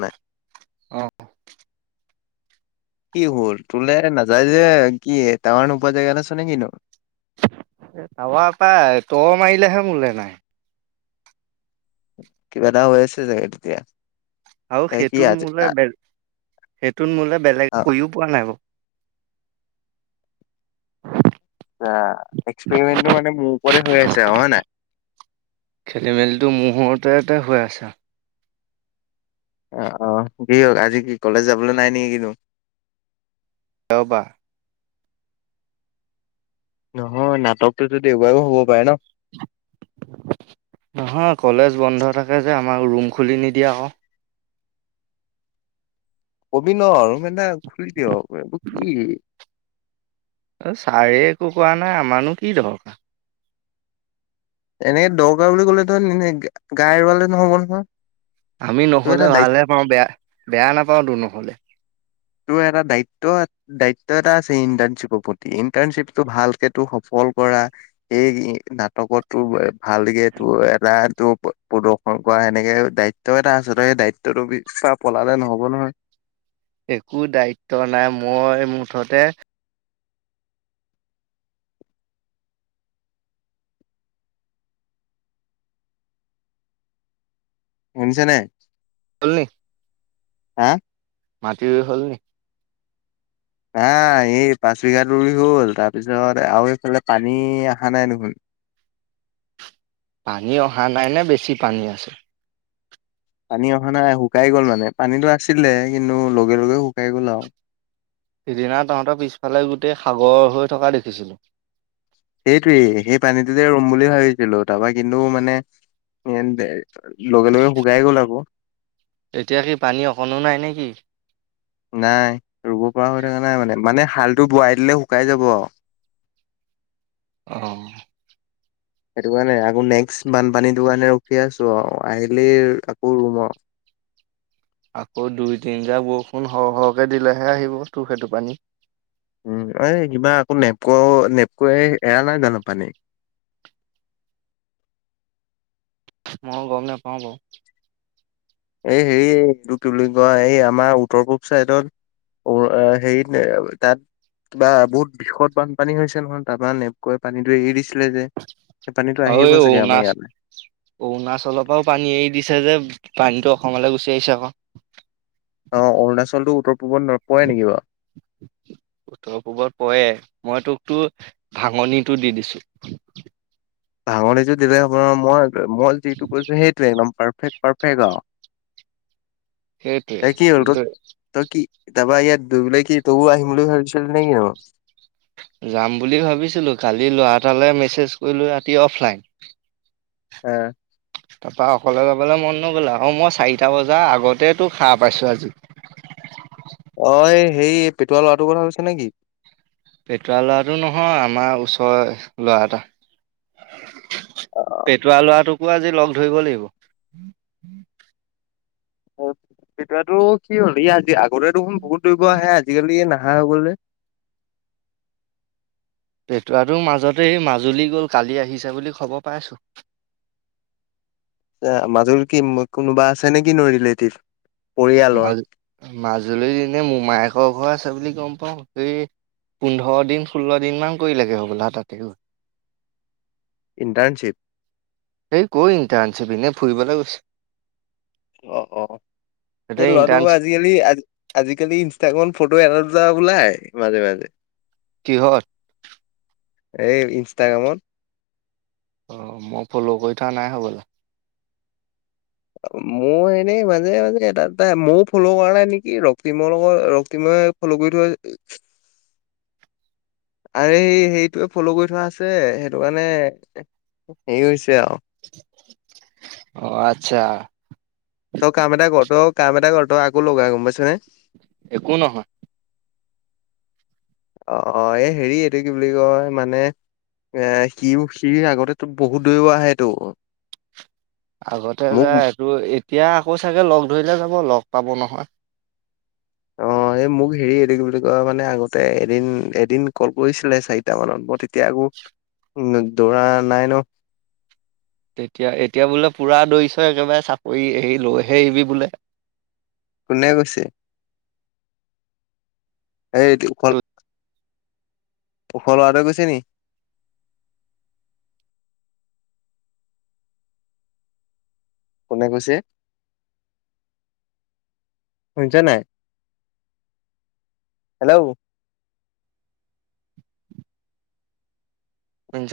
নাই অ'। কি হ'ল তোলে নাযায় যে, কি টাৱাৰ নোপোৱা জেগাত আছে নে কিনো? এ টাৱাৰ পাই, তই মাৰিলেহে মোলৈ নাই। কিবা এটা হৈ আছে চাগে তেতিয়া। আৰু এ কি সেইটোত আজি মোলে [unintelligible] সেইটোত মোলে বেলেগ কৰিও পোৱা নাই বাৰু। আহ, এক্সপেৰিমেণ্টটো মানে মোৰ ওপৰতে হৈ আছে আৰু হয় নাই? খেলিমেলিটো [unintelligible] হৈ আছে আৰু। অ অ। যিহওক, আজি কি কলেজ যাবলৈ নাই নে কিনো? [unintelligible] নহয় নাটকটো দেওবাৰেওঁ হ'ব পাৰে ন। নহয়, কলেজ বন্ধ থাকে যে। আমাক ৰুম খুলি নিদিয়ে আক। কবি ন' ৰুম এটা খুলি দিয়ক [unintelligible] অ' ছাৰে একো কোৱা নাই, আমাৰনো কি দৰকাৰ। এনেকে দৰকাৰ বুলি ক'লে [unintelligible] গাই উৰুৱালে নহ'ব নহয়। আমি তোৰ নহলে এটা দায়িত্ব ভালহে পাওঁ, বেয়া বেয়া নাপাওতো নহলে। তোৰ এটা দায়িত্ব দায়িত্ব এটা আছে, ইণ্টাৰ্ণশ্বিপৰ প্ৰতি। ইণ্টাৰ্ণশ্বিপটো ভালকে তোৰ সফল কৰা, সেই নাটকতটো ভালকে তোৰ এটা প্ৰদৰ্শন কৰা, সেনেকে দায়িত্ব এটা আছে তই সেই দায়িত্বটো পা পলালে নহ'ব নহয়। একো দায়িত্ব নাই। মই মুঠতে, শুনিছে নাই? হল নি? হা? মাটি ৰুই হল নি? হা, এই পাঁচ বিঘাটো ৰুই হল, তাৰপিছত আৰু এইফালে পানী আহা নাই দেখোন। পানী অহা নাই নে? বেছি পানী আছে। পানী অহা নাই, শুকাই গ'ল মানে। পানীটো আছিলে কিন্তু লগে লগে শুকাই গ'ল আওঁ। সিদিনা তহঁতৰ পিছফালে গোটেই সাগৰ হৈ থকা দেখিছিলো। সেইটোৱেই, সেই পানীটোতে ৰুম বুলি ভাবিছিলো। তাৰপা কিন্তু মানে, [unintelligible] লগে লগে শুকাই গল আকৌ। এতিয়া কি পানী অকণো নাই নেকি? নাই ৰুব পৰা হৈ থকা নাই মানে, মানে হালটো বোৱাই দিলে শুকাই যাব আৰু। [inaudible] অ'। [inaudible] সেইটো কাৰণে আকৌ নেক্সট বানপানীটো কাৰণে ৰখি আছো আৰু আহিলি আকৌ ৰুম আৰু [inaudible] আকৌ দুই তিনিটা বৰষুণ সৰ সৰহকে দিলেহে আহিব তোৰ সেইটো পানী। উম এই কিবা আকৌ নেপক- নেপক এৰা নাই জান পানী। [inaudible] মই গম নাপাওঁ বাৰু। এই হেৰি, এইটো কি বুলি কোৱা এই আমাৰ উত্তৰ পূব চাইদত অ সেই [unintelligible] বা বহুত বিদ বানপানী হৈছে নহয়, তাৰপা নেপকৈ পানীটো এৰি দিছে ছিল যে, সেই পানীতটো আৰু আহিব এই চাগে আমাৰ অৰুণাচ ইয়াত। অৰুণাচলৰ পৰাও পানী এৰি দিছে যে, পানীতটো অসমলৈ গুচি আহিছে আকৌ। আহ' অৰুণাচলটো উত্তৰ পূবত নপৰে নেকি বা উত্তৰ পূবত পৰে, মই তোকতো ভাঙনটো দি দিছো। ভাঙনটো দিলে আপোনাৰ মই মই যিটো কৈছো, সেইটোয়ে একদম পাৰ ফে পাৰফেক সেইটোৱে, কি কিন্তু [unintelligible] তাৰপা ইয়াত দৌৰিবলৈ কি তইও আহিম বুলি ভাবিছিলি নে কি ন? যাম বুলি ভাবিছিলোঁ, কালি ল'ৰা এটালৈ মেছেজ কৰিলোঁ ৰাতি অফলাইন। উম। তাৰপা অকলে যাবলৈ মন নগ'ল আৰু মই চাৰিটা বজাৰ আগতে তো হাৰ পাইছো আজি অ এ সেই পেটুৱা ল'ৰাটোৰ কথা কৈছে নে কি? পেটুৱা ল'ৰাটো নহয়, আমাৰ ওচৰৰে ল'ৰা এটা। অ', পেটুৱা লৰাটোকো আজি লগ ধৰিব লাগিব। পেটুৱাটো কি হ'ল? ই আজি- আগতে দেখোন বহুত দৌৰিব আহে, আজিকালি নাহ হে বোলে। পেটুৱাটো মাজতে মাজুলী গ'ল, কালি আহিছে বুলি খবৰ পাইছো। [inaudible] মাজুলিত কি কোনোবা আছে নে কি নো ৰিলেটিভ? মা পৰিয়ালৰ মাজুলীত এনে মোমায়েকৰ ঘৰ আছে বুলি গম পাও। এই পোন্ধৰ দিন ষোল্ল দিন মান কৰিলেগে হ'বলা তাতে ইণ্টাৰ্ণশ্বীপ। এই ক'ৰ ইন্টাৰ্ণশ্বিপ? এনে ফুৰিবলে গৈছে। অ, অ সেই এতিয়া ল'ৰাটো ইণ্টাৰ্ণশ্বিপ আজিকালি আজিকালি ইনষ্টাগ্ৰ ফটো এটা দুটা ওলাই মাজে মাজে। কিহত? এই ইনষ্টাগ্ৰামত। অ মই ফল' কৰি থোৱা নাই হ'বলা! মোৰ এনেই, মাজে মাজে এটা দুটা মই ফল' কৰা নাই নেকি ৰক্তিমৰ লগত ৰক্তিমৰ ফল কৰি থোৱা আৰে সেইটোৱে ফল' কৰি থোৱা আছে, সেইটো কাৰণে হেৰি হৈছে আৰু। অ আচ্ছা। তই কাম এটা কৰ, তই কাম এটা কৰ, তই আকৌ লগা গম পাইছ নে? একো নহয়। অ অ' এই হেৰি এইটো কি বুলি কয় মানে এ সিও সি আগতো বহুত দৌৰিব আহেটো। আগতে মোক যে এইটো এতিয়া আকৌ চাগে লগ ধৰিলে যাব লগ পাব নহয় অ এই মোক হেৰিটো বুলি কয় মানে আগতে এদিন এদিন কল কৰিছিলে চাৰিটা মানত মই তেতিয়া আকৌ উ দৌৰা নাই ন তেতিয়া এতিয়া বোলে পুৰা দৌৰিছ একেবাৰে চাকৰি হেৰি লৈ হে এৰিবি বোলে কোনে কৈছে এইটো ফল বোলে ওখ লৱাটো গৈছে নি কোনে কৈছে শুনিছ নাই হেল্ল' উম